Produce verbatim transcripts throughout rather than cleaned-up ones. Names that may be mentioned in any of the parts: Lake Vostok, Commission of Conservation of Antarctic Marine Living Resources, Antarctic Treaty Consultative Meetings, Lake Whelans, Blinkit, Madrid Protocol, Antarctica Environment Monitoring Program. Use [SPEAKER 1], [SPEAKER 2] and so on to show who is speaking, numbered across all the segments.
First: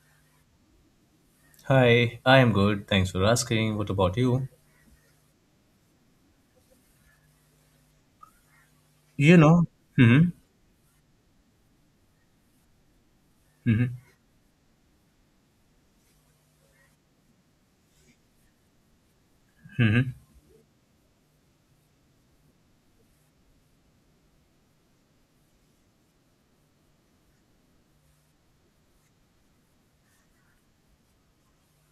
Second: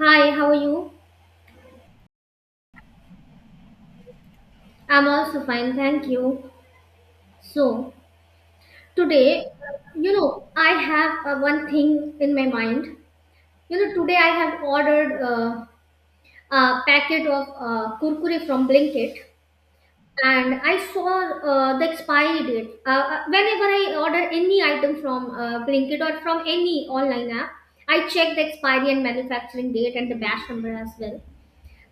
[SPEAKER 1] Hi, how are you?
[SPEAKER 2] Hi, I am good. Thanks for asking. What about you?
[SPEAKER 1] I'm also fine, thank you. So,
[SPEAKER 2] You
[SPEAKER 1] today,
[SPEAKER 2] know,
[SPEAKER 1] you
[SPEAKER 2] hmm.
[SPEAKER 1] know, I have uh, one thing in my mind. You
[SPEAKER 2] Hmm.
[SPEAKER 1] know, today I have ordered uh, a packet of uh, kurkure from Blinkit, and I saw uh, the expiry date. Uh, uh, whenever I order any item from uh, Blinkit or from any online app, I check the expiry and manufacturing date and the batch number as well.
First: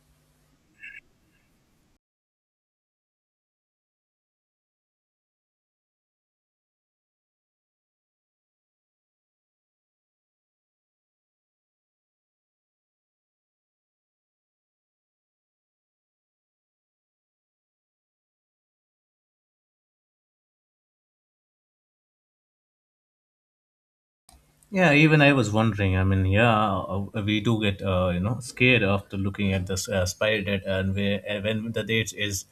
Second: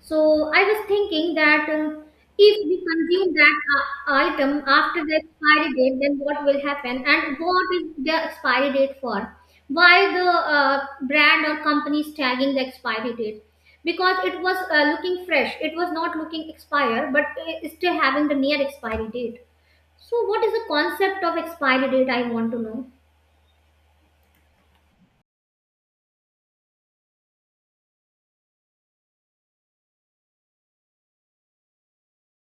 [SPEAKER 1] So I was thinking that uh, if we consume that uh, item after the expiry date, then what will happen? And what is the expiry date for? Why the uh, brand or company is tagging the expiry date? Because it was uh, looking fresh, it was not looking expired, but uh, still having the near expiry date. So what is the concept of expiry date? I want to know.
[SPEAKER 2] Yeah, even I was wondering. I mean, yeah, uh, we do get uh, you know scared after looking at this uh, spiral data, and we, uh, when the date is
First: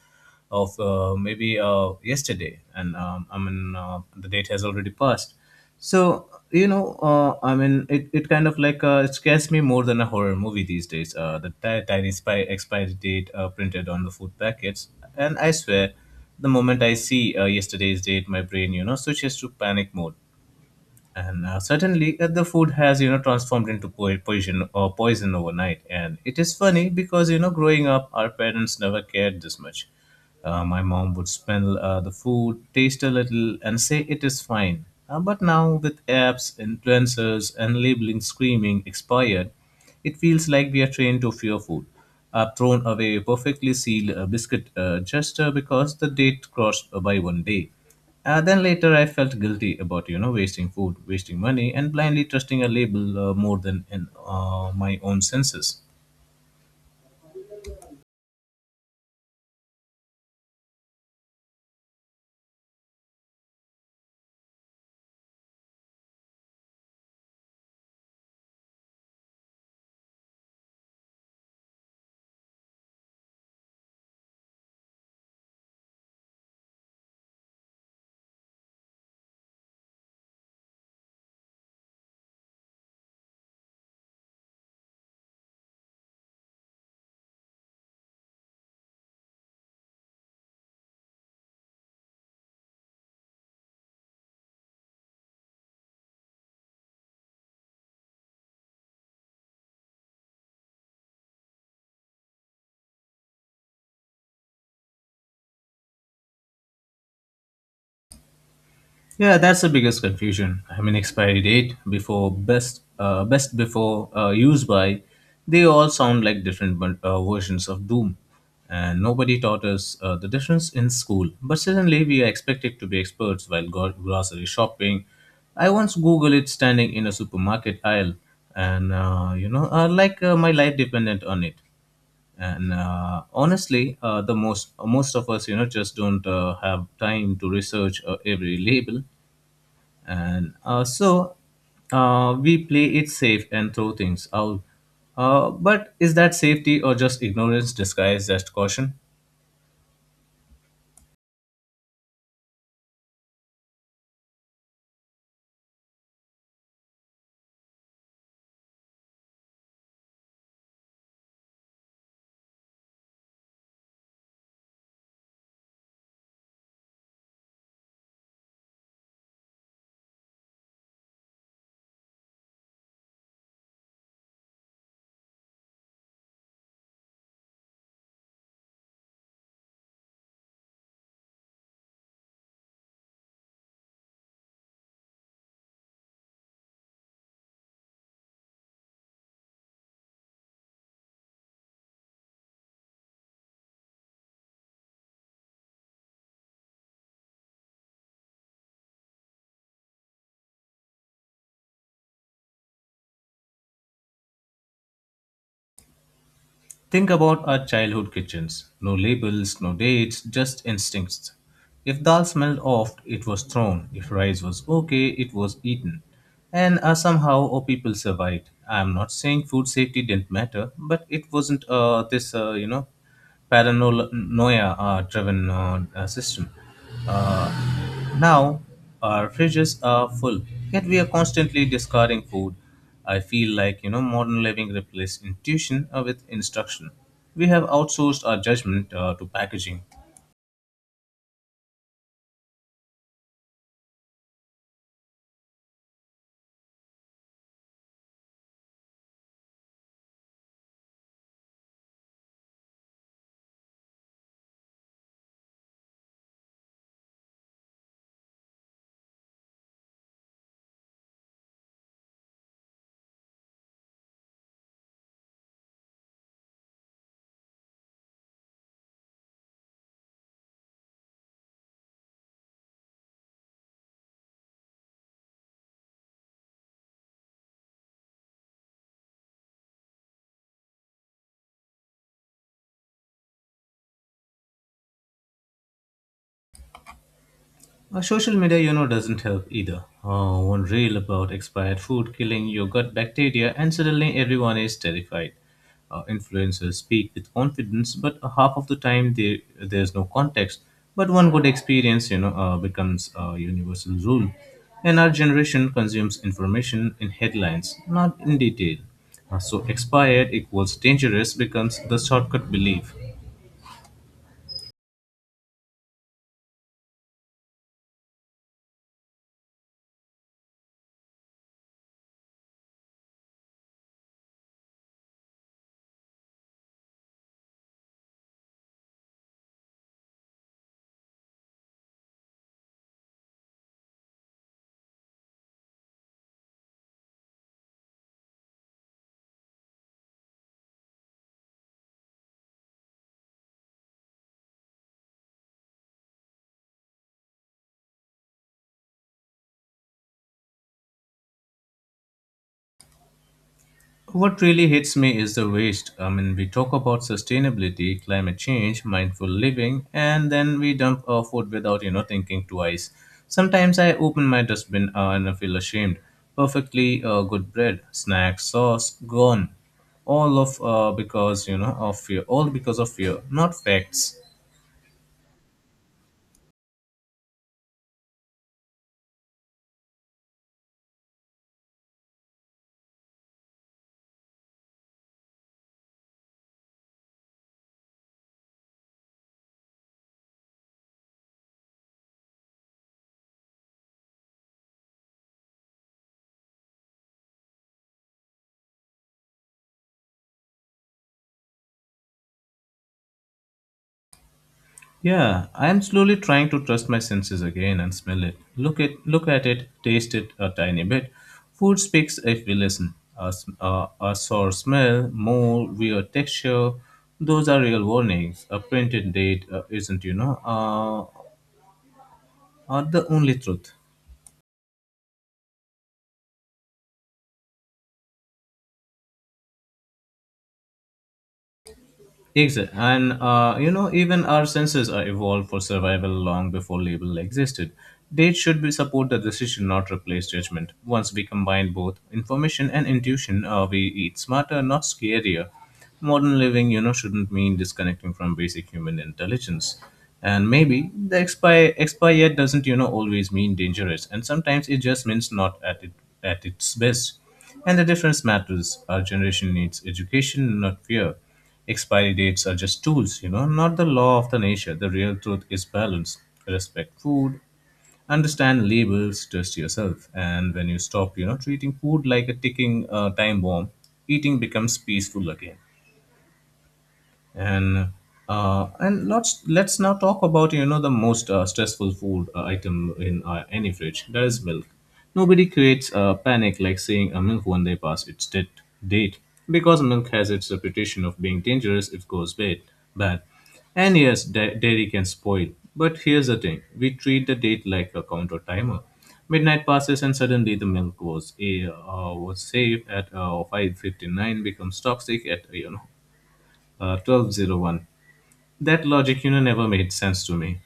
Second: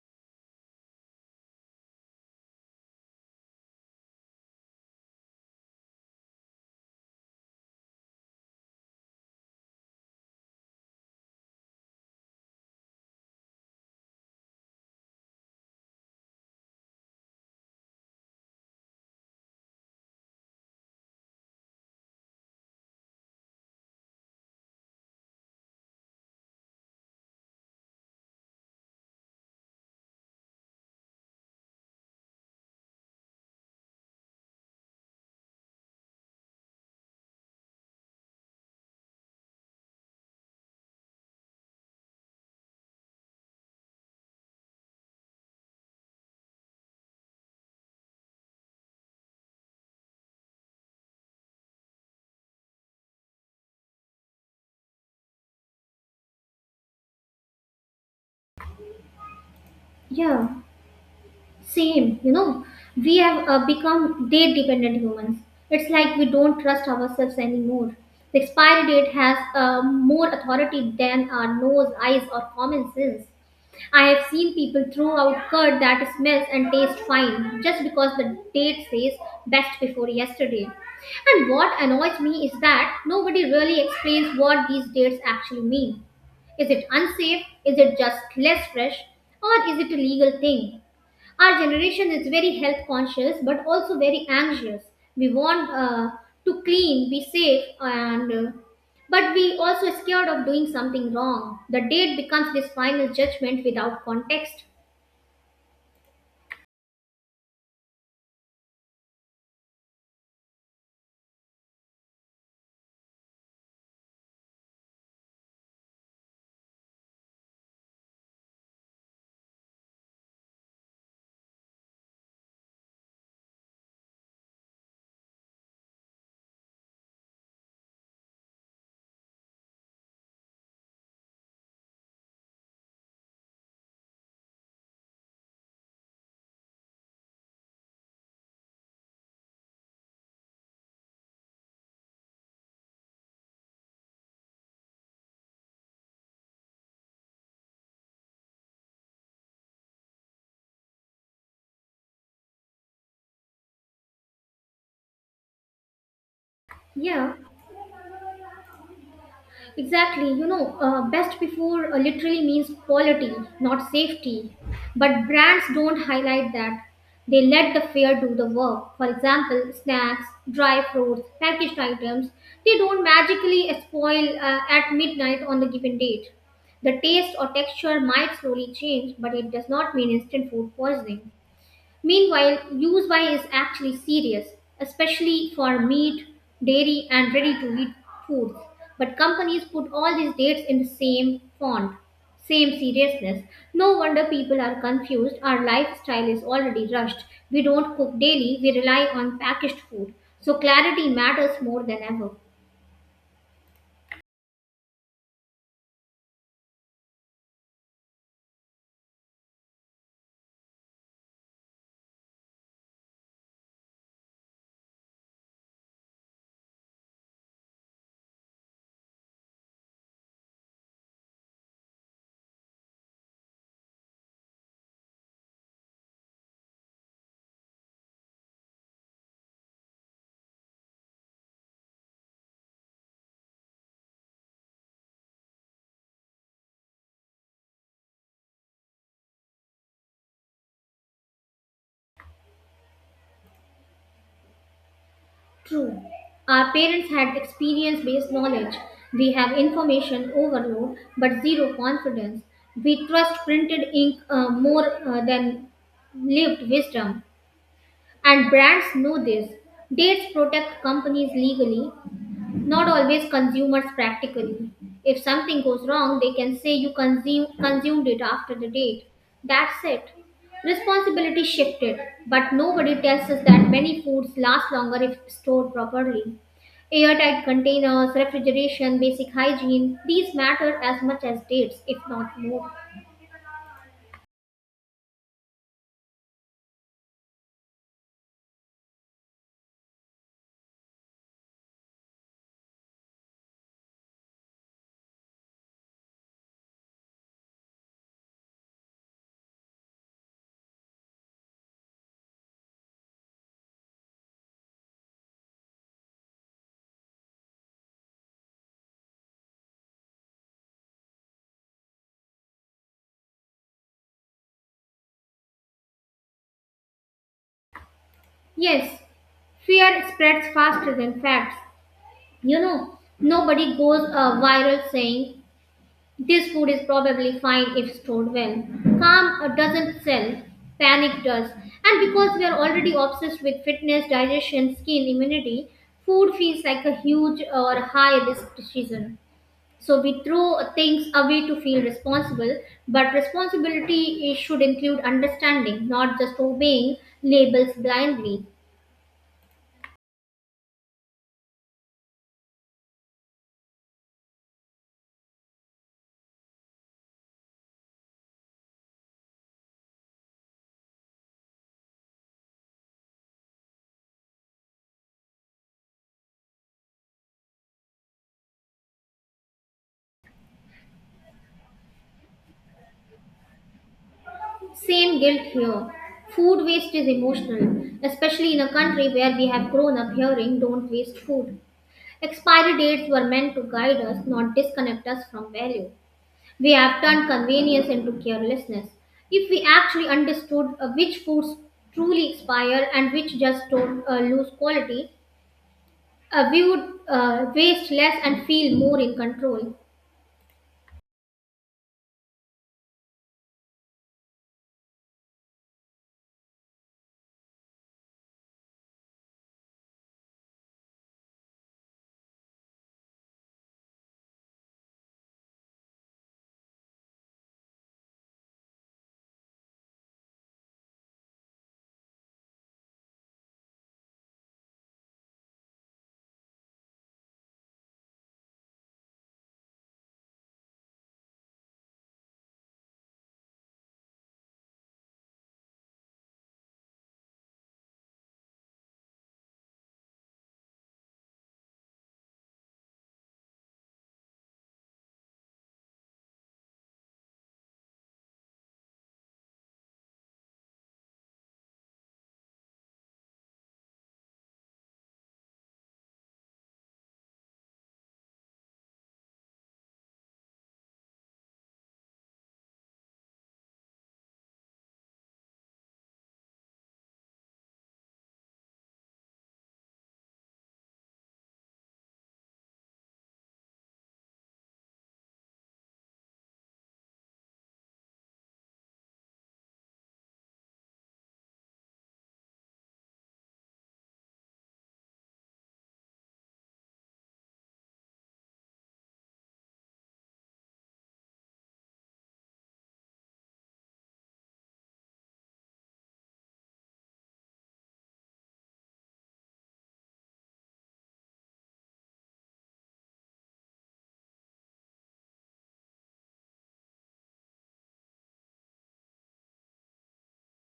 [SPEAKER 2] of uh, maybe uh, yesterday, and um, I mean uh, the date has already passed. So you know, uh, I mean, it, it kind of like uh, it scares me more than a horror movie these days. Uh, the ti- tiny spy expiry date uh, printed on the food packets, and I swear, the moment I see uh, yesterday's date, my brain you know switches to panic mode, and uh, certainly uh, the food has you know transformed into po- poison or poison overnight. And it is funny because you know growing up, our parents never cared this much uh, my mom would smell uh, the food, taste a little, and say it is fine. Uh, but now with apps, influencers, and labeling screaming expired, it feels like we are trained to fear food. I've thrown away a perfectly sealed uh, biscuit uh, just uh, because the date crossed by one day. Uh, then later, I felt guilty about you know wasting food, wasting money, and blindly trusting a label uh, more than in uh, my own senses.
[SPEAKER 1] Yeah. Same, you know, we have uh, become date dependent humans. It's like we don't trust ourselves anymore. The expiry date has uh, more authority than our nose, eyes, or common sense. I have seen people throw out curd that smells and tastes fine just because the date says best before yesterday. And what annoys me is that nobody really explains what these dates actually mean. Is it unsafe? Is it just less fresh? Or is it a legal thing? Our generation is very health conscious but also very anxious. We want uh, to clean, be safe, and uh, but we also scared of doing something wrong. The date becomes this final judgment without context.
[SPEAKER 2] Yeah, that's the biggest confusion. I mean, expiry date, before best uh, best before, uh, use by, they all sound like different bun- uh, versions of Doom, and nobody taught us uh, the difference in school. But suddenly, we are expected to be experts while go- grocery shopping. I once Googled it standing in a supermarket aisle, and uh, you know, uh, like uh, my life depended on it. And uh, honestly, uh, the most most of us, you know, just don't uh, have time to research uh, every label, and uh, so uh, we play it safe and throw things out. Uh, but is that safety or just ignorance disguised as caution?
[SPEAKER 1] Yeah. Exactly, you know, uh, best before uh, literally means quality, not safety. But brands don't highlight that. They let the fair do the work. For example, snacks, dry fruits, packaged items, they don't magically spoil uh, at midnight on the given date. The taste or texture might slowly change, but it does not mean instant food poisoning. Meanwhile, use by is actually serious, especially for meat, dairy, and ready to eat foods. But companies put all these dates in the same font, same seriousness. No wonder people are confused. Our lifestyle is already rushed. We don't cook daily, we rely on packaged food. So clarity matters more than ever.
[SPEAKER 2] Think about our childhood kitchens. No labels, no dates, just instincts. If dal smelled off, it was thrown. If rice was okay, it was eaten. And uh, somehow our people survived. I'm not saying food safety didn't matter, but it wasn't uh, this, uh, you know, paranoia uh, driven uh, uh, system. Uh, Now, our fridges are full, yet we are constantly discarding food. I feel like, you know, modern living replaced intuition uh, with instruction. We have outsourced our judgment uh, to packaging.
[SPEAKER 1] True. Our parents had experience based knowledge. We have information overload but zero confidence. We trust printed ink uh, more uh, than lived wisdom. And brands know this. Dates protect companies legally, not always consumers practically. If something goes wrong, they can say you consume, consumed it after the date. That's it. Responsibility shifted, but nobody tells us that many foods last longer if stored properly. Airtight containers, refrigeration, basic hygiene, these matter as much as dates, if not more.
[SPEAKER 2] Uh, social media, you know, doesn't help either. Uh, one reel about expired food killing your gut bacteria, and suddenly everyone is terrified. Uh, influencers speak with confidence, but half of the time they, there's no context. But one good experience, you know, uh, becomes a universal rule. And our generation consumes information in headlines, not in detail. Uh, so expired equals dangerous becomes the shortcut belief.
[SPEAKER 1] Yes, fear spreads faster than facts. You know, nobody goes uh, viral saying, "This food is probably fine if stored well." Calm uh, doesn't sell, panic does. And because we are already obsessed with fitness, digestion, skin, immunity, food feels like a huge or high risk decision. So we throw things away to feel responsible, but responsibility is- should include understanding, not just obeying labels blindly.
[SPEAKER 2] What really hits me is the waste. I mean, we talk about sustainability, climate change, mindful living, and then we dump our food without, you know, thinking twice. Sometimes I open my dustbin uh, and I feel ashamed. Perfectly uh, good bread, snack, sauce, gone. All of uh, because you know of fear. All because of fear, not facts.
[SPEAKER 1] Same guilt here. Food waste is emotional, especially in a country where we have grown up hearing don't waste food. Expiry dates were meant to guide us, not disconnect us from value. We have turned convenience into carelessness. If we actually understood uh, which foods truly expire and which just don't uh, lose quality, uh, we would uh, waste less and feel more in control.
[SPEAKER 2] Yeah, I am slowly trying to trust my senses again and smell it. Look at look at it, taste it a tiny bit. Food speaks if we listen. A, s- a- a sour smell, more weird texture. Those are real warnings. A printed date uh, isn't, you know, uh, are the only truth. Exactly. And, uh, you know, even our senses are evolved for survival long before label existed. Dates should be support the decision, not replace judgment. Once we combine both information and intuition, uh, we eat smarter, not scarier. Modern living, you know, shouldn't mean disconnecting from basic human intelligence. And maybe the expire expire yet doesn't, you know, always mean dangerous. And sometimes it just means not at it at its best. And the difference matters. Our generation needs education, not fear. Expiry dates are just tools, you know, not the law of the nature. The real truth is balance. Respect food, understand labels, trust yourself. And when you stop, you know, treating food like a ticking uh, time bomb, eating becomes peaceful again, and uh, and let's let's now talk about you know the most uh, stressful food uh, item in uh, any fridge. That is milk. Nobody creates a panic like saying a milk one day past its dead date, because milk has its reputation of being dangerous if goes bad. Bad, and yes, da- dairy can spoil. But here's the thing: we treat the date like a counter timer. Midnight passes and suddenly the milk was a uh, was safe at uh, five fifty-nine becomes toxic at you know uh, twelve oh one. That logic, you know, never made sense to me.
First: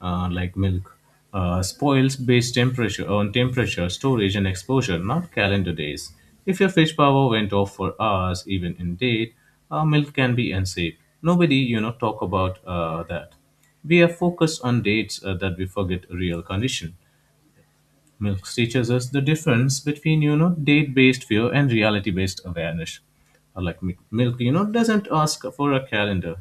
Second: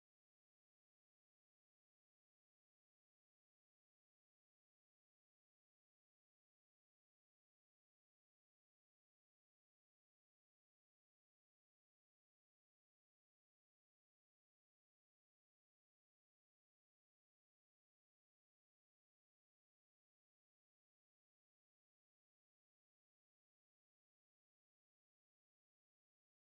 [SPEAKER 2] Uh, like milk uh, spoils based temperature on temperature, storage, and exposure, not calendar days. If your fridge power went off for hours, even in date, uh, milk can be unsafe. Nobody, you know, talk about uh, that. We are focused on dates uh, that we forget real condition. Milk teaches us the difference between, you know, date-based fear and reality-based awareness. Uh, Like mi- milk, you know, doesn't ask for a calendar.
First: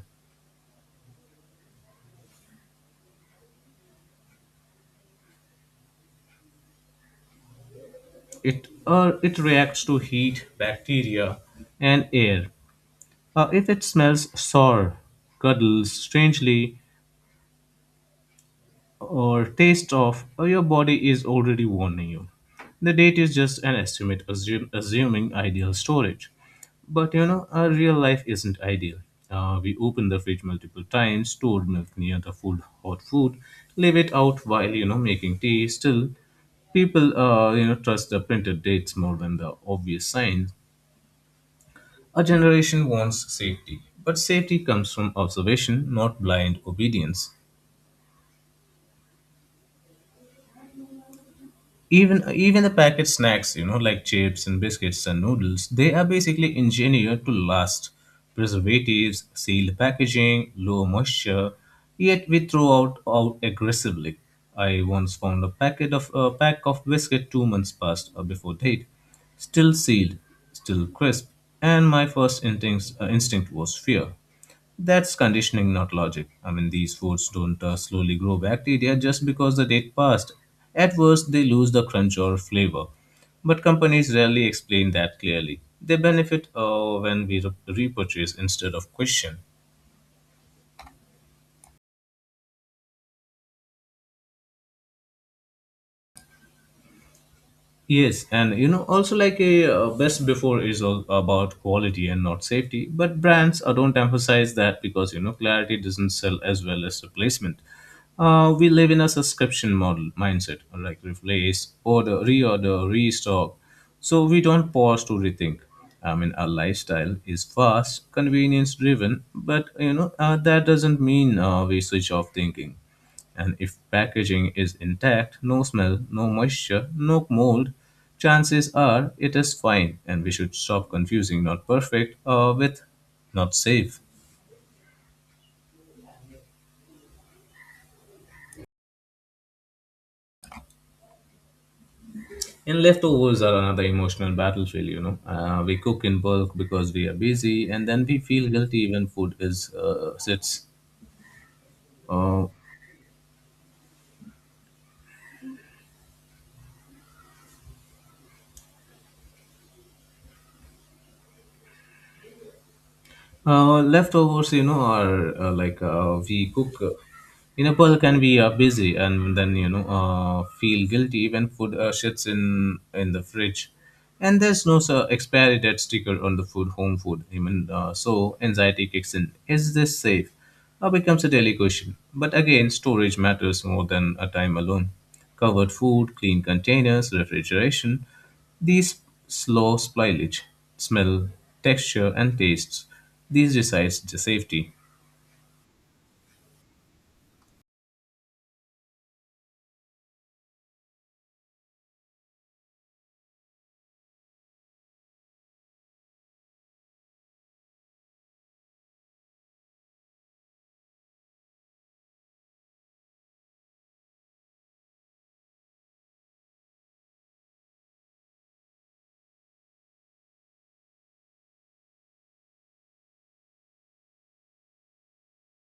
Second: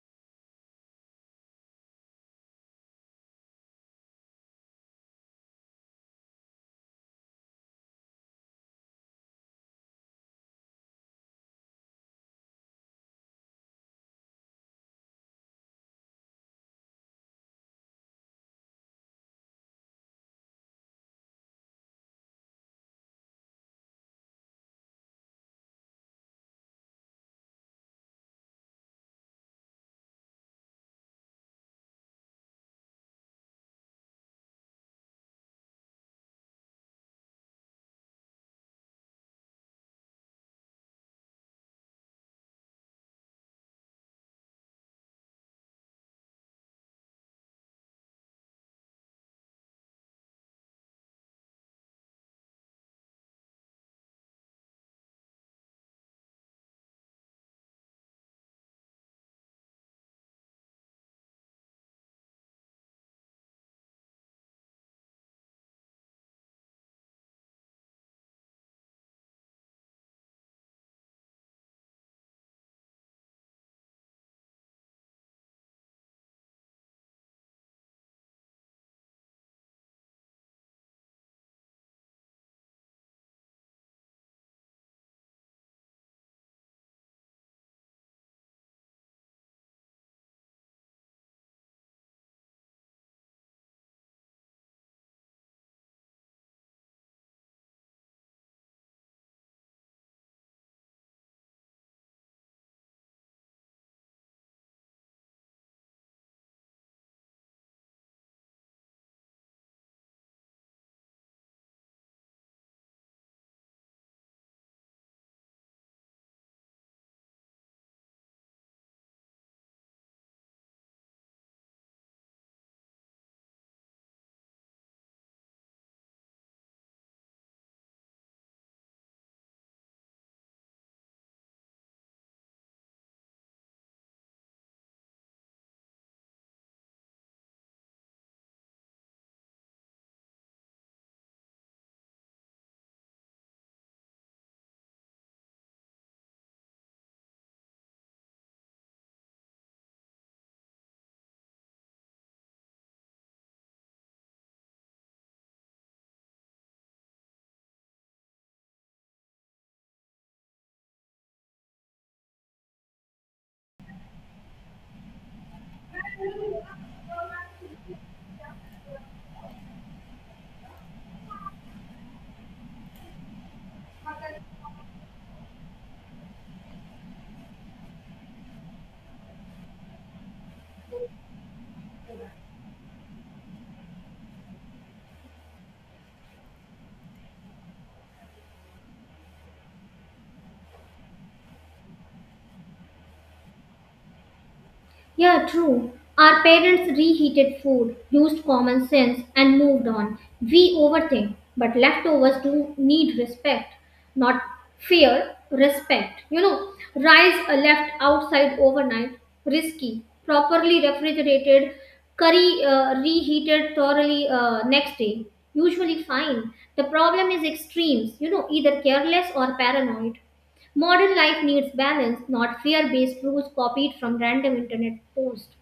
[SPEAKER 2] It uh, it reacts to heat, bacteria, and air. Uh, if it smells sour, cuddles strangely, or tastes off, uh, your body is already warning you. The date is just an estimate, assume, assuming ideal storage. But you know, our real life isn't ideal. Uh, we open the fridge multiple times, store milk near the food, hot food, leave it out while you know making tea. Still, people uh, you know trust the printed dates more than the obvious signs. Our generation wants safety, but safety comes from observation, not blind obedience. Even even the packet snacks, you know, like chips and biscuits and noodles, they are basically engineered to last. Preservatives, sealed packaging, low moisture, yet we throw out out aggressively. I once found a packet of a pack of biscuit two months past uh, before date, still sealed, still crisp, and my first instinct, uh, instinct was fear. That's conditioning, not logic. I mean, these foods don't uh, slowly grow bacteria just because the date passed. At worst, they lose the crunch or flavor. But companies rarely explain that clearly. They benefit uh, when we re- repurchase instead of question. Yes, and you know, also like a uh, best before is all about quality and not safety, but brands uh, don't emphasize that because you know, clarity doesn't sell as well as replacement. Uh, we live in a subscription model mindset, like replace, order, reorder, restock. So we don't pause to rethink. I mean, our lifestyle is fast, convenience driven, but you know, uh, that doesn't mean uh, we switch off thinking. And if packaging is intact, no smell, no moisture, no mold, chances are it is fine. And we should stop confusing not perfect uh, with not safe. And leftovers are another emotional battlefield, you know. Uh, we cook in bulk because we are busy, and then we feel guilty when food is uh, sits uh, Uh, leftovers, you know, are uh, like uh, we cook. Uh, in a Nepal can be uh, busy, and then you know uh, feel guilty when food uh, sits in in the fridge, and there's no uh, expiry date sticker on the food home food. Even uh, so, anxiety kicks in. Is this safe? Uh, becomes a daily question. But again, storage matters more than a time alone. Covered food, clean containers, refrigeration. These slow spoilage, smell, texture, and tastes. These decides the safety.
[SPEAKER 1] Yeah, true. Our parents reheated food, used common sense, and moved on. We overthink, but leftovers do need respect, not fear, respect. You know, rice uh, left outside overnight, risky. Properly refrigerated, curry uh, reheated thoroughly uh, next day, usually fine. The problem is extremes, you know, either careless or paranoid. Modern life needs balance, not fear based rules copied from random internet posts.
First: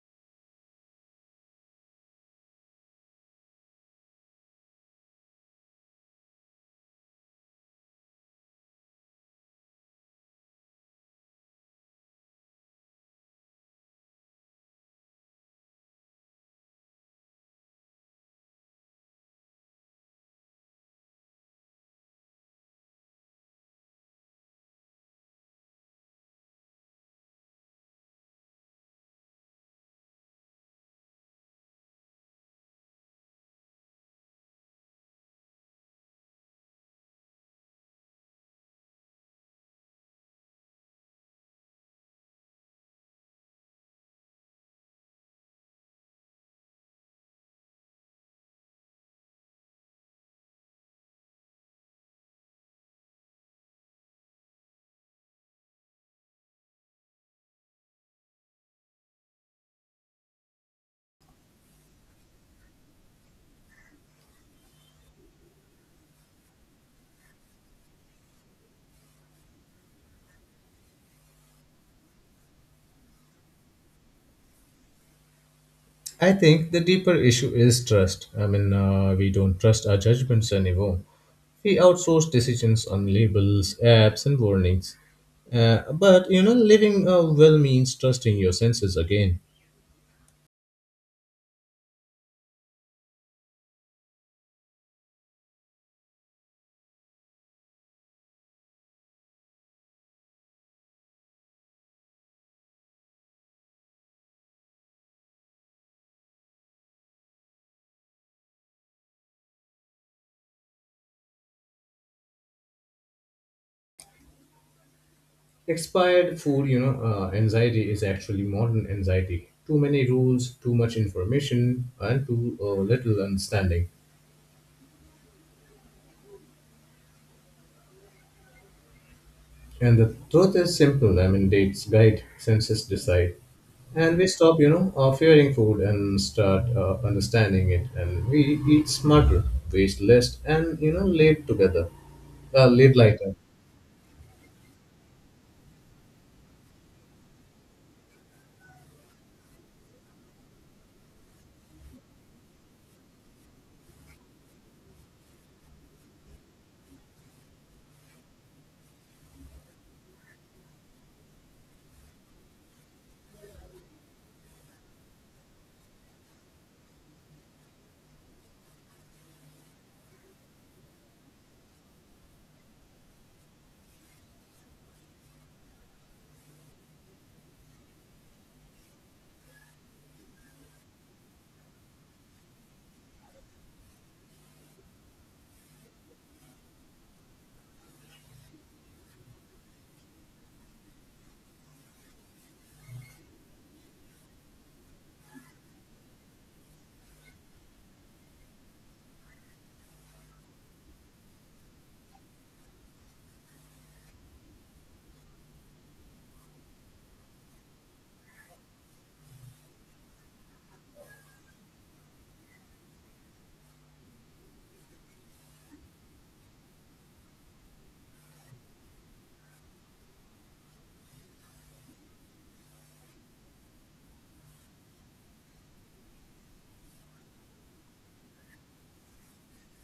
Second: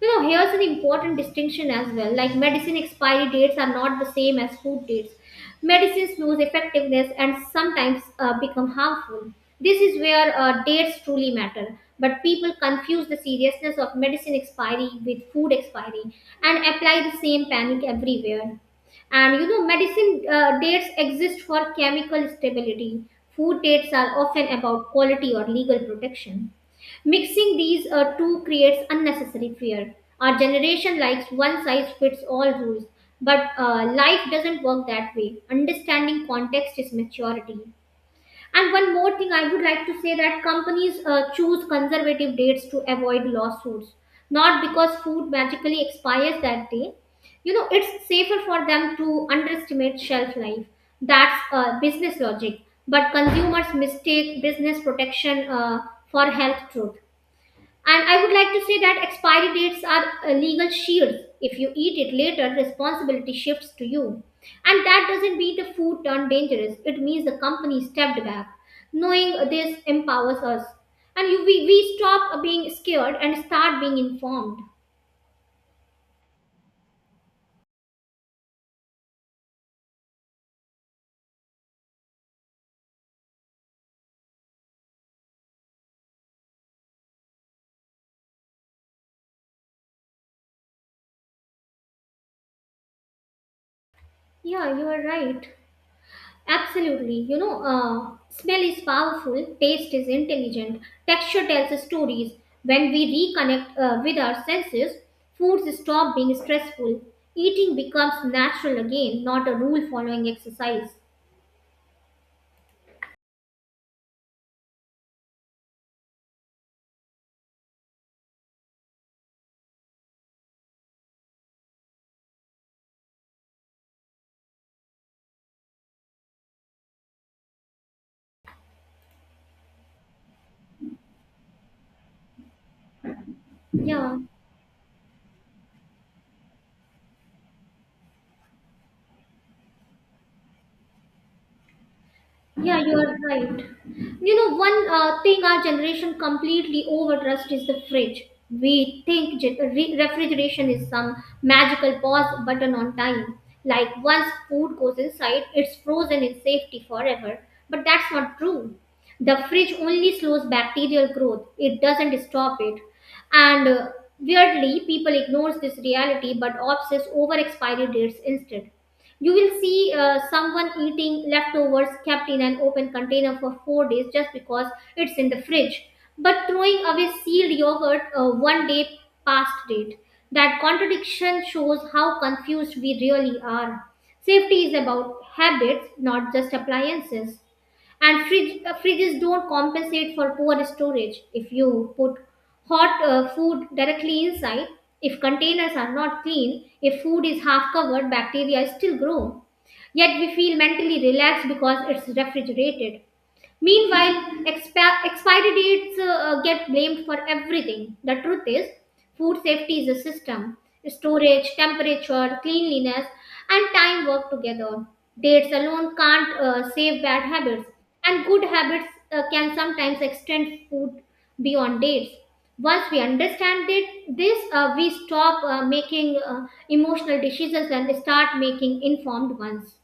[SPEAKER 1] You know, here's an important distinction as well. Like medicine expiry dates are not the same as food dates. Medicines lose effectiveness and sometimes uh, become harmful. This is where uh, dates truly matter. But people confuse the seriousness of medicine expiry with food expiry and apply the same panic everywhere. And you know, medicine uh, dates exist for chemical stability. Food dates are often about quality or legal protection. Mixing these uh, two creates unnecessary fear. Our generation likes one size fits all rules, but uh, life doesn't work that way. Understanding context is maturity. And one more thing I would like to say that companies uh, choose conservative dates to avoid lawsuits, not because food magically expires that day. You know, it's safer for them to underestimate shelf life. That's uh, business logic. But consumers mistake business protection uh, for health truth, and I would like to say that expiry dates are uh, legal shields. If you eat it later, responsibility shifts to you. And that doesn't mean the food turned dangerous, it means the company stepped back. Knowing this empowers us. And you, we, we stop being scared and start being informed.
[SPEAKER 2] I think the deeper issue is trust. I mean, uh, we don't trust our judgments anymore. We outsource decisions on labels, apps, and warnings. Uh, but you know, living uh, well means trusting your senses again.
[SPEAKER 1] Yeah, you are right. Absolutely. You know, uh, smell is powerful, taste is intelligent, texture tells us stories. When we reconnect uh, with our senses, foods stop being stressful. Eating becomes natural again, not a rule following exercise.
[SPEAKER 2] Expired food, you know, uh, anxiety is actually modern anxiety. Too many rules, too much information, and too uh, little understanding. And the truth is simple. I mean, dates guide, senses decide.
[SPEAKER 1] Yeah.
[SPEAKER 2] And we stop, you know, uh, fearing food and start uh, understanding it. And we eat smarter, waste less, and, you know, live together, uh,
[SPEAKER 1] Yeah, you
[SPEAKER 2] lead
[SPEAKER 1] are
[SPEAKER 2] lighter.
[SPEAKER 1] right. You know, one uh, thing our generation completely overtrust is the fridge. We think ge- re- refrigeration is some magical pause button on time. Like once food goes inside, it's frozen in safety forever. But that's not true. The fridge only slows bacterial growth, it doesn't stop it. And uh, weirdly, people ignores this reality but obsess over expiry dates instead. You will see uh, someone eating leftovers kept in an open container for four days just because it's in the fridge, but throwing away sealed yogurt uh, one day past date. That contradiction shows how confused we really are. Safety is about habits, not just appliances, and fridge, uh, fridges don't compensate for poor storage. If you put hot uh, food directly inside, if containers are not clean, if food is half covered, bacteria still grow, yet we feel mentally relaxed because it's refrigerated. Meanwhile, expi- expiry dates uh, uh, get blamed for everything. The truth is, food safety is a system. Storage, temperature, cleanliness, and time work together. Dates alone can't uh, save bad habits, and good habits uh, can sometimes extend food beyond dates. Once we understand it, this, uh, we stop uh, making uh, emotional decisions and start making informed ones.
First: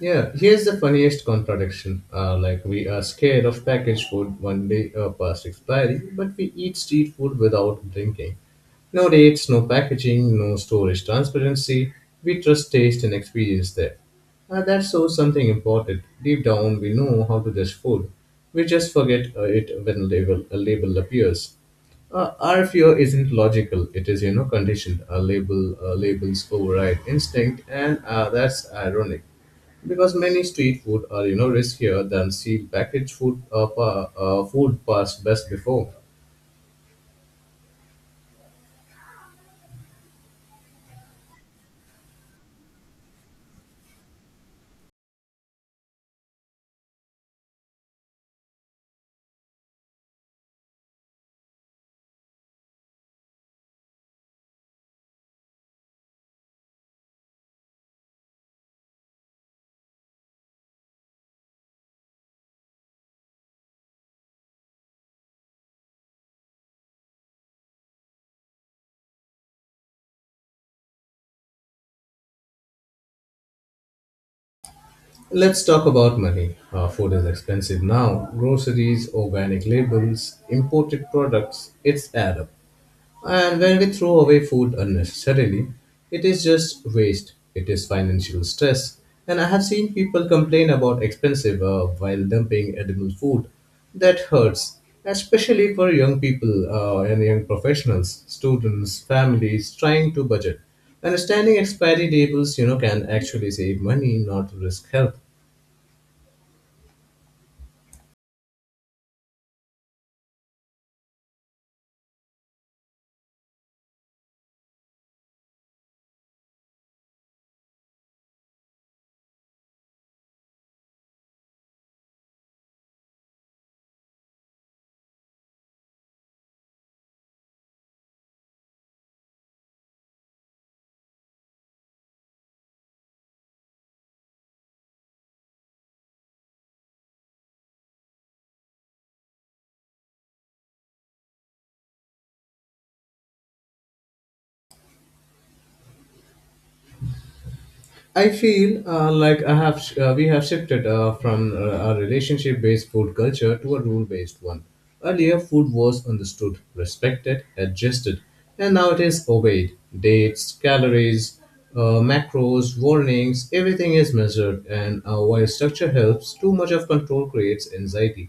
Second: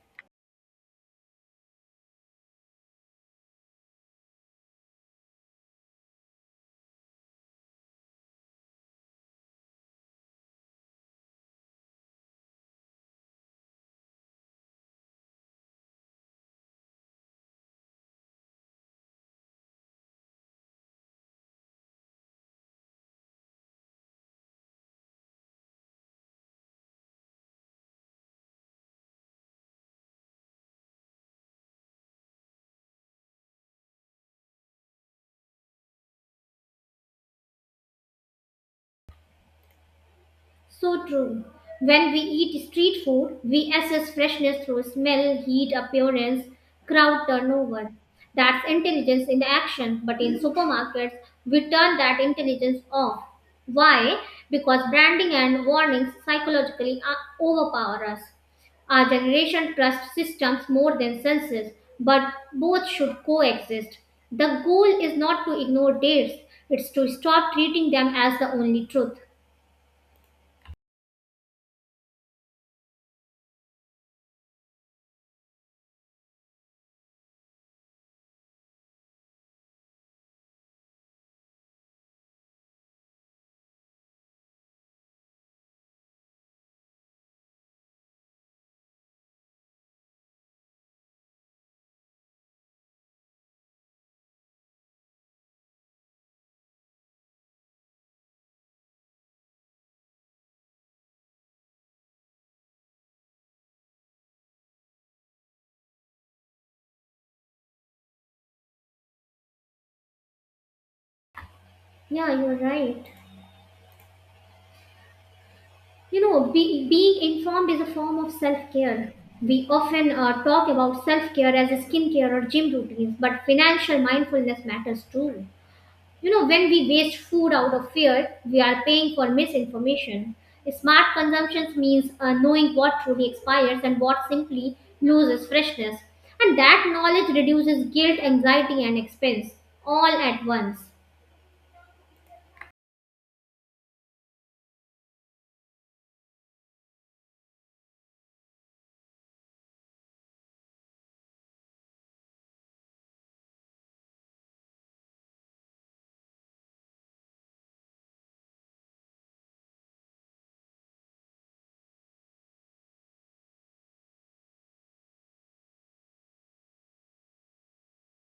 [SPEAKER 2] Yeah, here's the funniest contradiction. Uh, like, we are scared of packaged food one day uh, past expiry, but we eat street food without blinking. No dates, no packaging, no storage transparency. We trust taste and experience there. Uh, that shows something important. Deep down, we know how to judge food. We just forget uh, it when label, a label appears. Uh, our fear isn't logical. It is, you know, conditioned. A label, uh, labels override instinct, and uh, that's ironic because many street food are you know riskier than sealed packaged food uh, pa- uh, food past best before.
[SPEAKER 1] So true. When we eat street food, we assess freshness through smell, heat, appearance, crowd turnover. That's intelligence in action, but in supermarkets, we turn that intelligence off. Why? Because branding and warnings psychologically uh, overpower us. Our generation trusts systems more than senses, but both should coexist. The goal is not to ignore dates, it's to stop treating them as the only truth.
[SPEAKER 2] Let's talk about money. Uh, food is expensive now. Groceries, organic labels, imported products, it's add up. And when we throw away food unnecessarily, it is just waste, it is financial stress. And I have seen people complain about expensive uh, while dumping edible food. That hurts, especially for young people uh, and young professionals, students, families trying to budget. Understanding expiry tables, you know, can actually save money, not risk health.
[SPEAKER 1] Yeah, you're right. You know, be, being informed is a form of self care. We often uh, talk about self care as a skincare or gym routines, but financial mindfulness matters too. You know, when we waste food out of fear, we are paying for misinformation. Smart consumption means uh, knowing what truly expires and what simply loses freshness. And that knowledge reduces guilt, anxiety, and expense all at once.
[SPEAKER 2] I feel uh, like I have sh- uh, we have shifted uh, from uh, a relationship-based food culture to a rule-based one. Earlier, food was understood, respected, adjusted, and now it is obeyed. Dates, calories, uh, macros, warnings, everything is measured. And uh, while structure helps, too much of control creates anxiety.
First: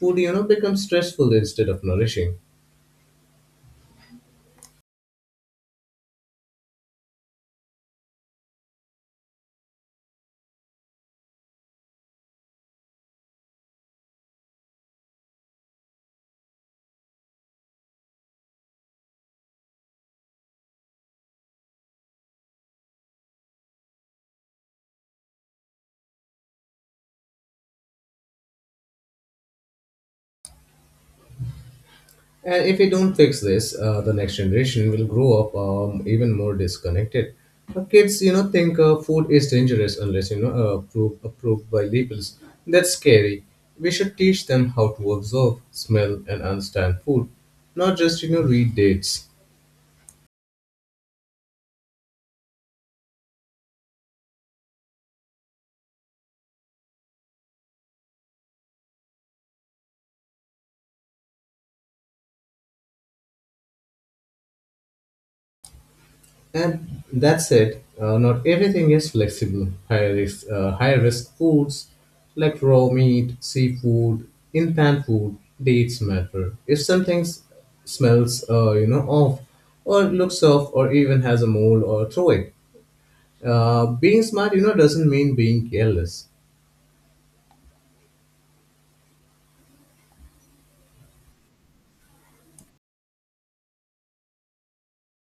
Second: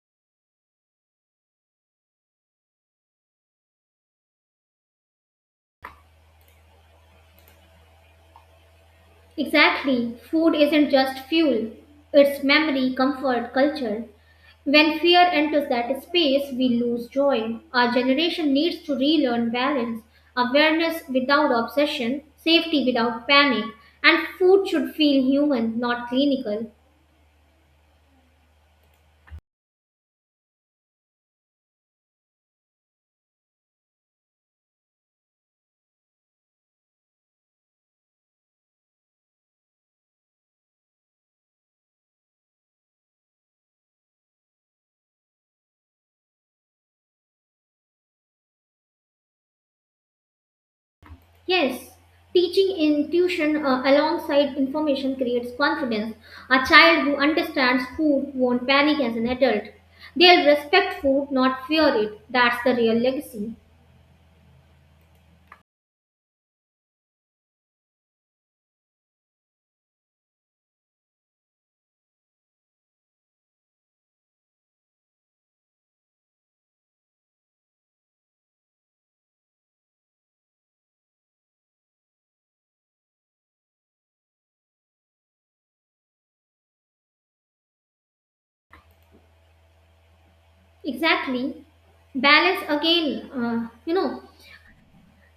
[SPEAKER 2] Food, you know, becomes stressful instead of nourishing.
[SPEAKER 1] Exactly. Food isn't just fuel, it's memory, comfort, culture. When fear enters that space, we lose joy. Our generation needs to relearn balance, awareness without obsession, safety without panic, and food should feel human, not clinical.
[SPEAKER 2] And if we don't fix this, uh, the next generation will grow up um, even more disconnected. Uh, kids, you know, think uh, food is dangerous unless you know uh, approved approved by labels. That's scary. We should teach them how to observe, smell, and understand food, not just you know read dates.
[SPEAKER 1] Yes, teaching intuition uh, alongside information creates confidence. A child who understands food won't panic as an adult. They'll respect food, not fear it. That's the real legacy.
[SPEAKER 2] And that said, uh, not everything is flexible. Higher risk, uh, higher risk foods like raw meat, seafood, in-pan food, dates matter. If something s- smells, uh, you know, off, or looks off, or even has a mold, or throw it. Uh, being smart, you know, doesn't mean being careless.
[SPEAKER 1] Exactly. Balance again. Uh, you know,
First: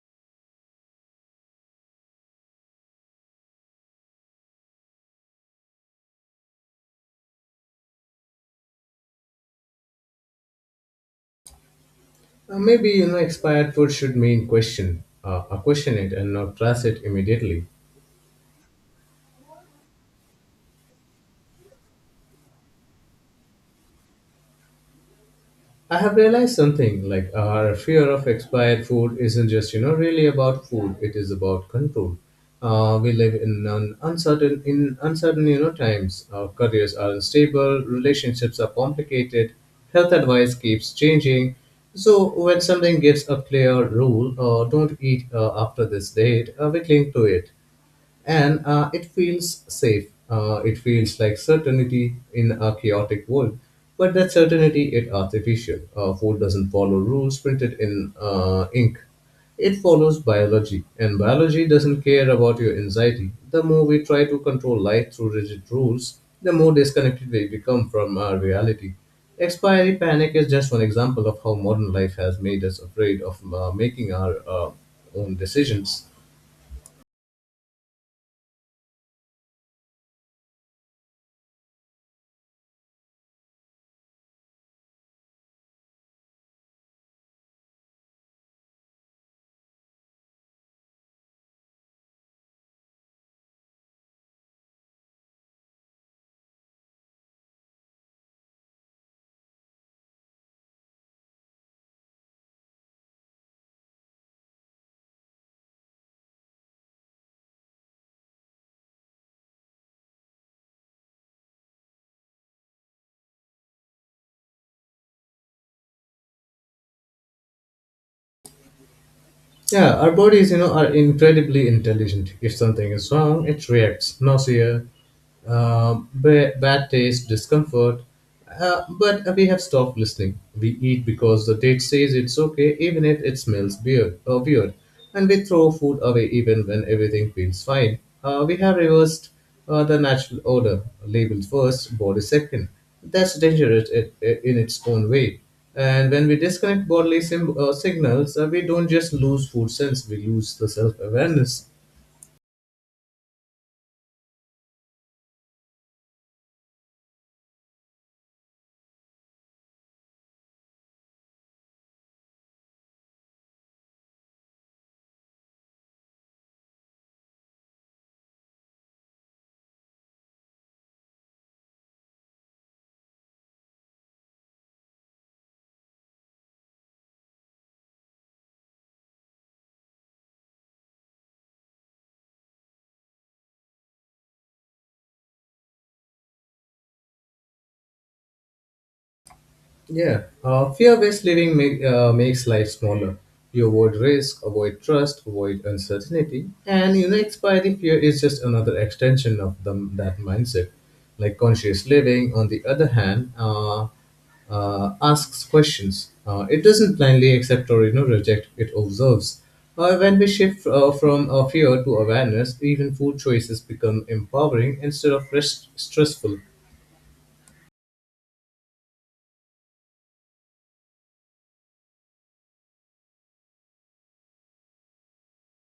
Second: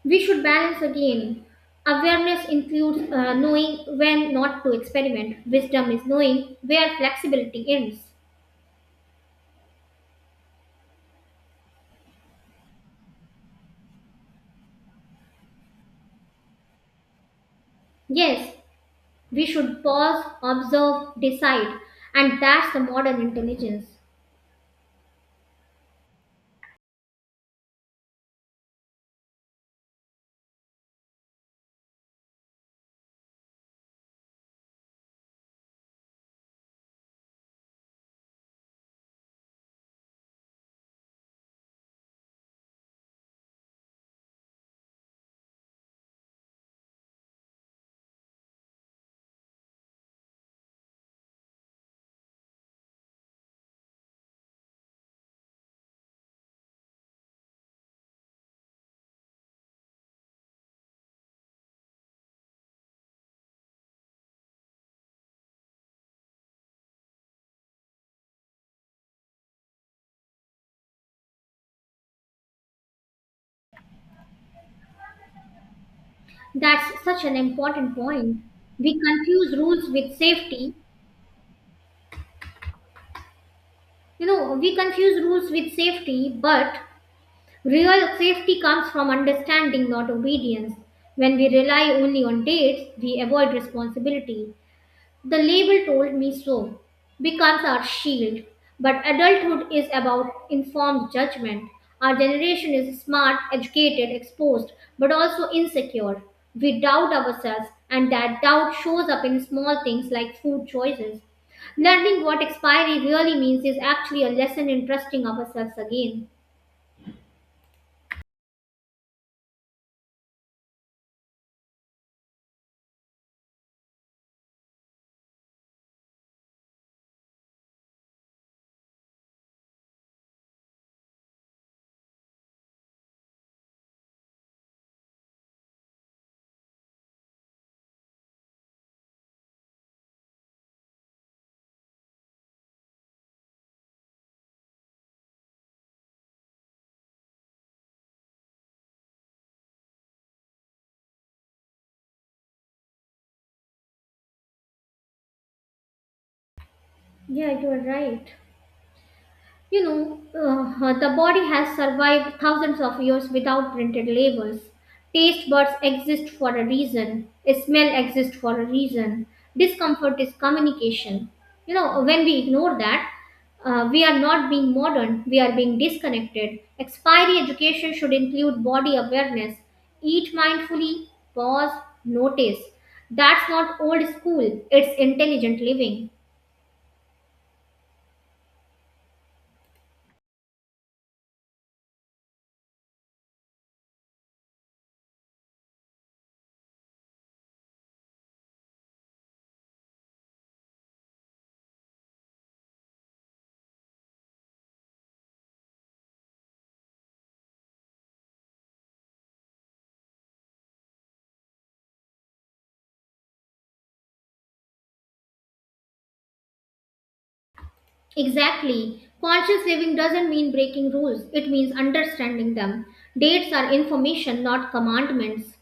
[SPEAKER 1] we should balance again. Awareness includes uh, knowing when not to experiment. Wisdom is knowing where flexibility ends.
[SPEAKER 2] Uh, maybe, you know, expired food should mean question, uh, uh, question it, and not trash it immediately.
[SPEAKER 1] Yes, we should pause, observe, decide. And that's the modern intelligence.
[SPEAKER 2] I have realized something like our fear of expired food isn't just, you know, really about food. It is about control. Uh, we live in an uncertain, in uncertain, you know, times. Our careers are unstable, relationships are complicated, health advice keeps changing. So when something gives a clear rule, uh, don't eat uh, after this date, uh, we cling to it and uh, it feels safe. Uh, it feels like certainty in a chaotic world, but that certainty is artificial. Uh, food doesn't follow rules printed in uh, ink. It follows biology, and biology doesn't care about your anxiety. The more we try to control life through rigid rules, the more disconnected we become from our reality. Expiry panic is just one example of how modern life has made us afraid of uh, making our uh, own decisions.
[SPEAKER 1] That's such an important point. We confuse rules with safety. You know, we confuse rules with safety, but real safety comes from understanding, not obedience. When we rely only on dates, we avoid responsibility. The label told me so becomes our shield. But adulthood is about informed judgment. Our generation is smart, educated, exposed, but also insecure. We doubt ourselves, and that doubt shows up in small things like food choices. Learning what expiry really means is actually a lesson in trusting ourselves again.
[SPEAKER 2] Yeah, our bodies, you know, are incredibly intelligent. If something is wrong, it reacts. Nausea, um, ba- bad taste, discomfort. Uh, but we have stopped listening. We eat because the date says it's okay, even if it smells weird. Or weird. And we throw food away even when everything feels fine. Uh, we have reversed uh, the natural order. Labels first, body second. That's dangerous i- i- in its own way. And when we disconnect bodily sim- uh, signals, uh, we don't just lose food sense, we lose the self awareness.
[SPEAKER 1] Yeah, you are right. You know, uh, the body has survived thousands of years without printed labels. Taste buds exist for a reason. Smell exists for a reason. Discomfort is communication. You know, when we ignore that, uh, we are not being modern, we are being disconnected. Expiry education should include body awareness. Eat mindfully, pause, notice. That's not old school, it's intelligent living.
[SPEAKER 2] Yeah, uh, fear-based living make, uh, makes life smaller. You avoid risk, avoid trust, avoid uncertainty, and, you know, expiry fear is just another extension of the, that mindset. Like conscious living, on the other hand, uh, uh, asks questions. Uh, it doesn't blindly accept or, you know, reject. It observes. Uh, when we shift uh, from uh, fear to awareness, even food choices become empowering instead of rest- stressful.
[SPEAKER 1] Exactly. Conscious living doesn't mean breaking rules, it means understanding them. Dates are information, not commandments.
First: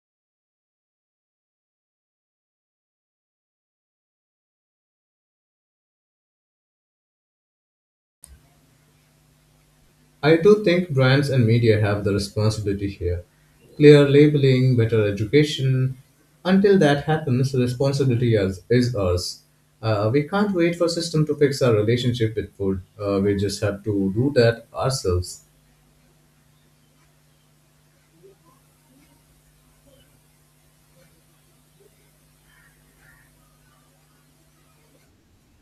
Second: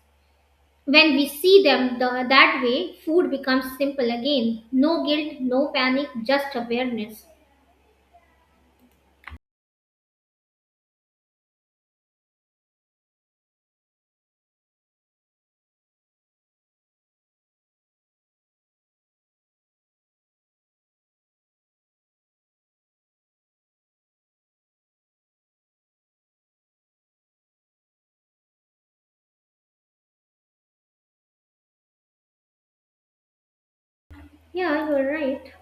[SPEAKER 1] When we see them the, that way, food becomes simple again. No guilt, no panic, just awareness.
[SPEAKER 2] I do think brands and media have the responsibility here. Clear labeling, better education. Until that happens, responsibility is, is ours. Uh, we can't wait for system to fix our relationship with food. Uh, we just have to do that ourselves.
[SPEAKER 1] Yeah, you're right.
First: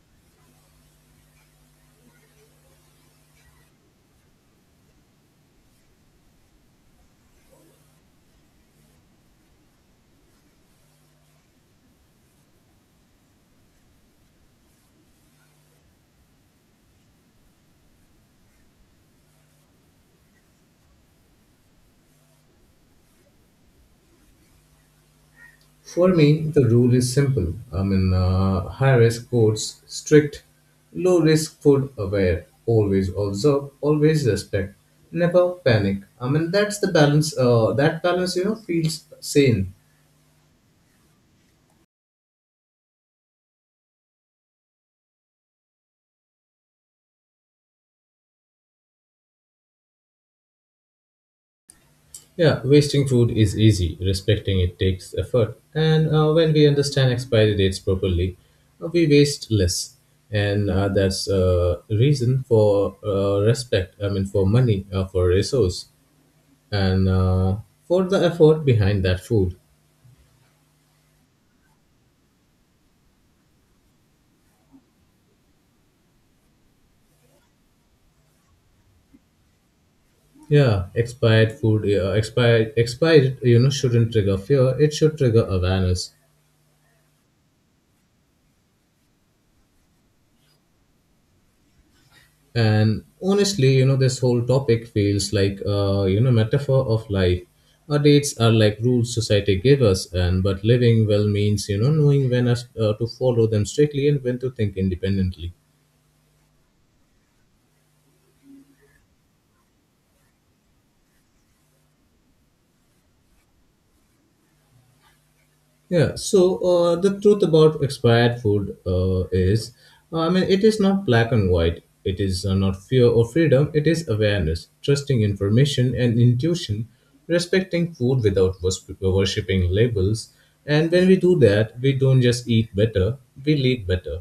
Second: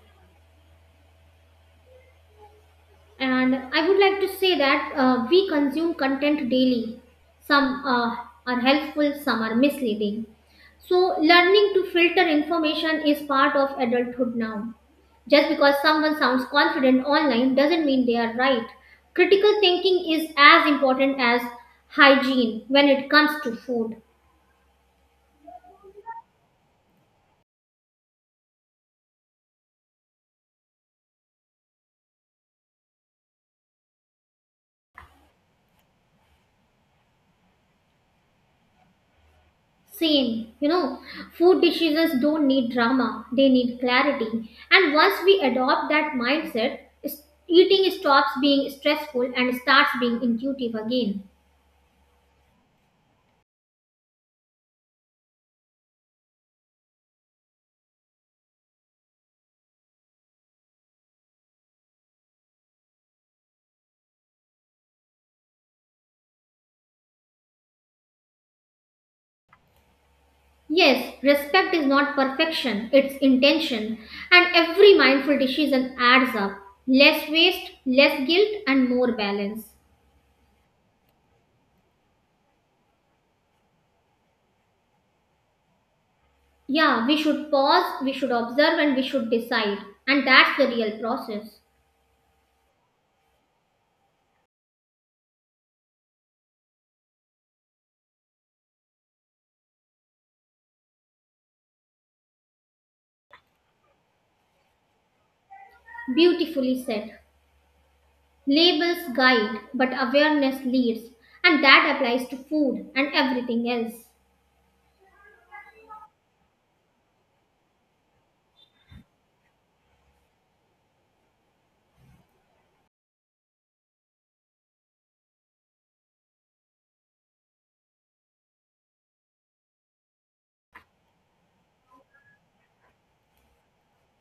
[SPEAKER 1] And I would like to say that uh, we consume content daily. Some uh, are helpful, some are misleading. So, learning to filter information is part of adulthood now. Just because someone sounds confident online doesn't mean they are right. Critical thinking is as important as hygiene when it comes to food.
[SPEAKER 2] For me, the rule is simple. I mean, uh, high risk codes, strict, low risk food aware, always observe, always respect, never panic. I mean, that's the balance. Uh, that balance, you know, feels sane.
[SPEAKER 1] Same, you know, food decisions don't need drama, they need clarity. And once we adopt that mindset, is- eating stops being stressful and starts being intuitive again.
[SPEAKER 2] Yeah, wasting food is easy, respecting it takes effort. And uh, when we understand expiry dates properly, uh, we waste less. And uh, that's a reason for uh, respect, I mean, for money, uh, for resource, and uh, for the effort behind that food.
[SPEAKER 1] Yes, respect is not perfection, it's intention. And every mindful decision adds up less waste, less guilt, and more balance.
[SPEAKER 2] Yeah, expired food, uh, expired, expired, you know, shouldn't trigger fear. It should trigger awareness.
[SPEAKER 1] Yeah, we should pause, we should observe, and we should decide. And that's the real process.
[SPEAKER 2] And honestly, you know, this whole topic feels like a, you know, metaphor of life. Our dates are like rules society gave us, and but living well means, you know, knowing when us, uh, to follow them strictly and when to think independently.
[SPEAKER 1] Beautifully said. Labels guide, but awareness leads, and that applies to food and everything else.
[SPEAKER 2] Yeah, so uh, the truth about expired food uh, is, uh, I mean, it is not black and white. It is uh, not fear or freedom. It is awareness, trusting information and intuition, respecting food without wors- worshipping labels. And when we do that, we don't just eat better, we lead better.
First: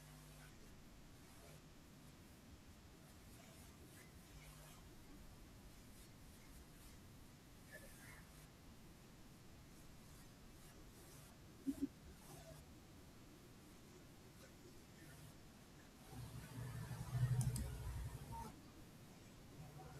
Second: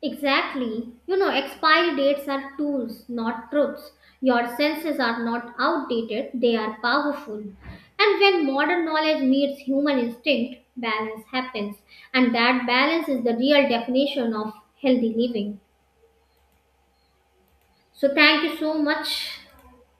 [SPEAKER 1] Exactly. You know, expiry dates are tools, not truths. Your senses are not outdated, they are powerful. And when modern knowledge meets human instinct, balance happens. And that balance is the real definition of healthy living. So, thank you so much.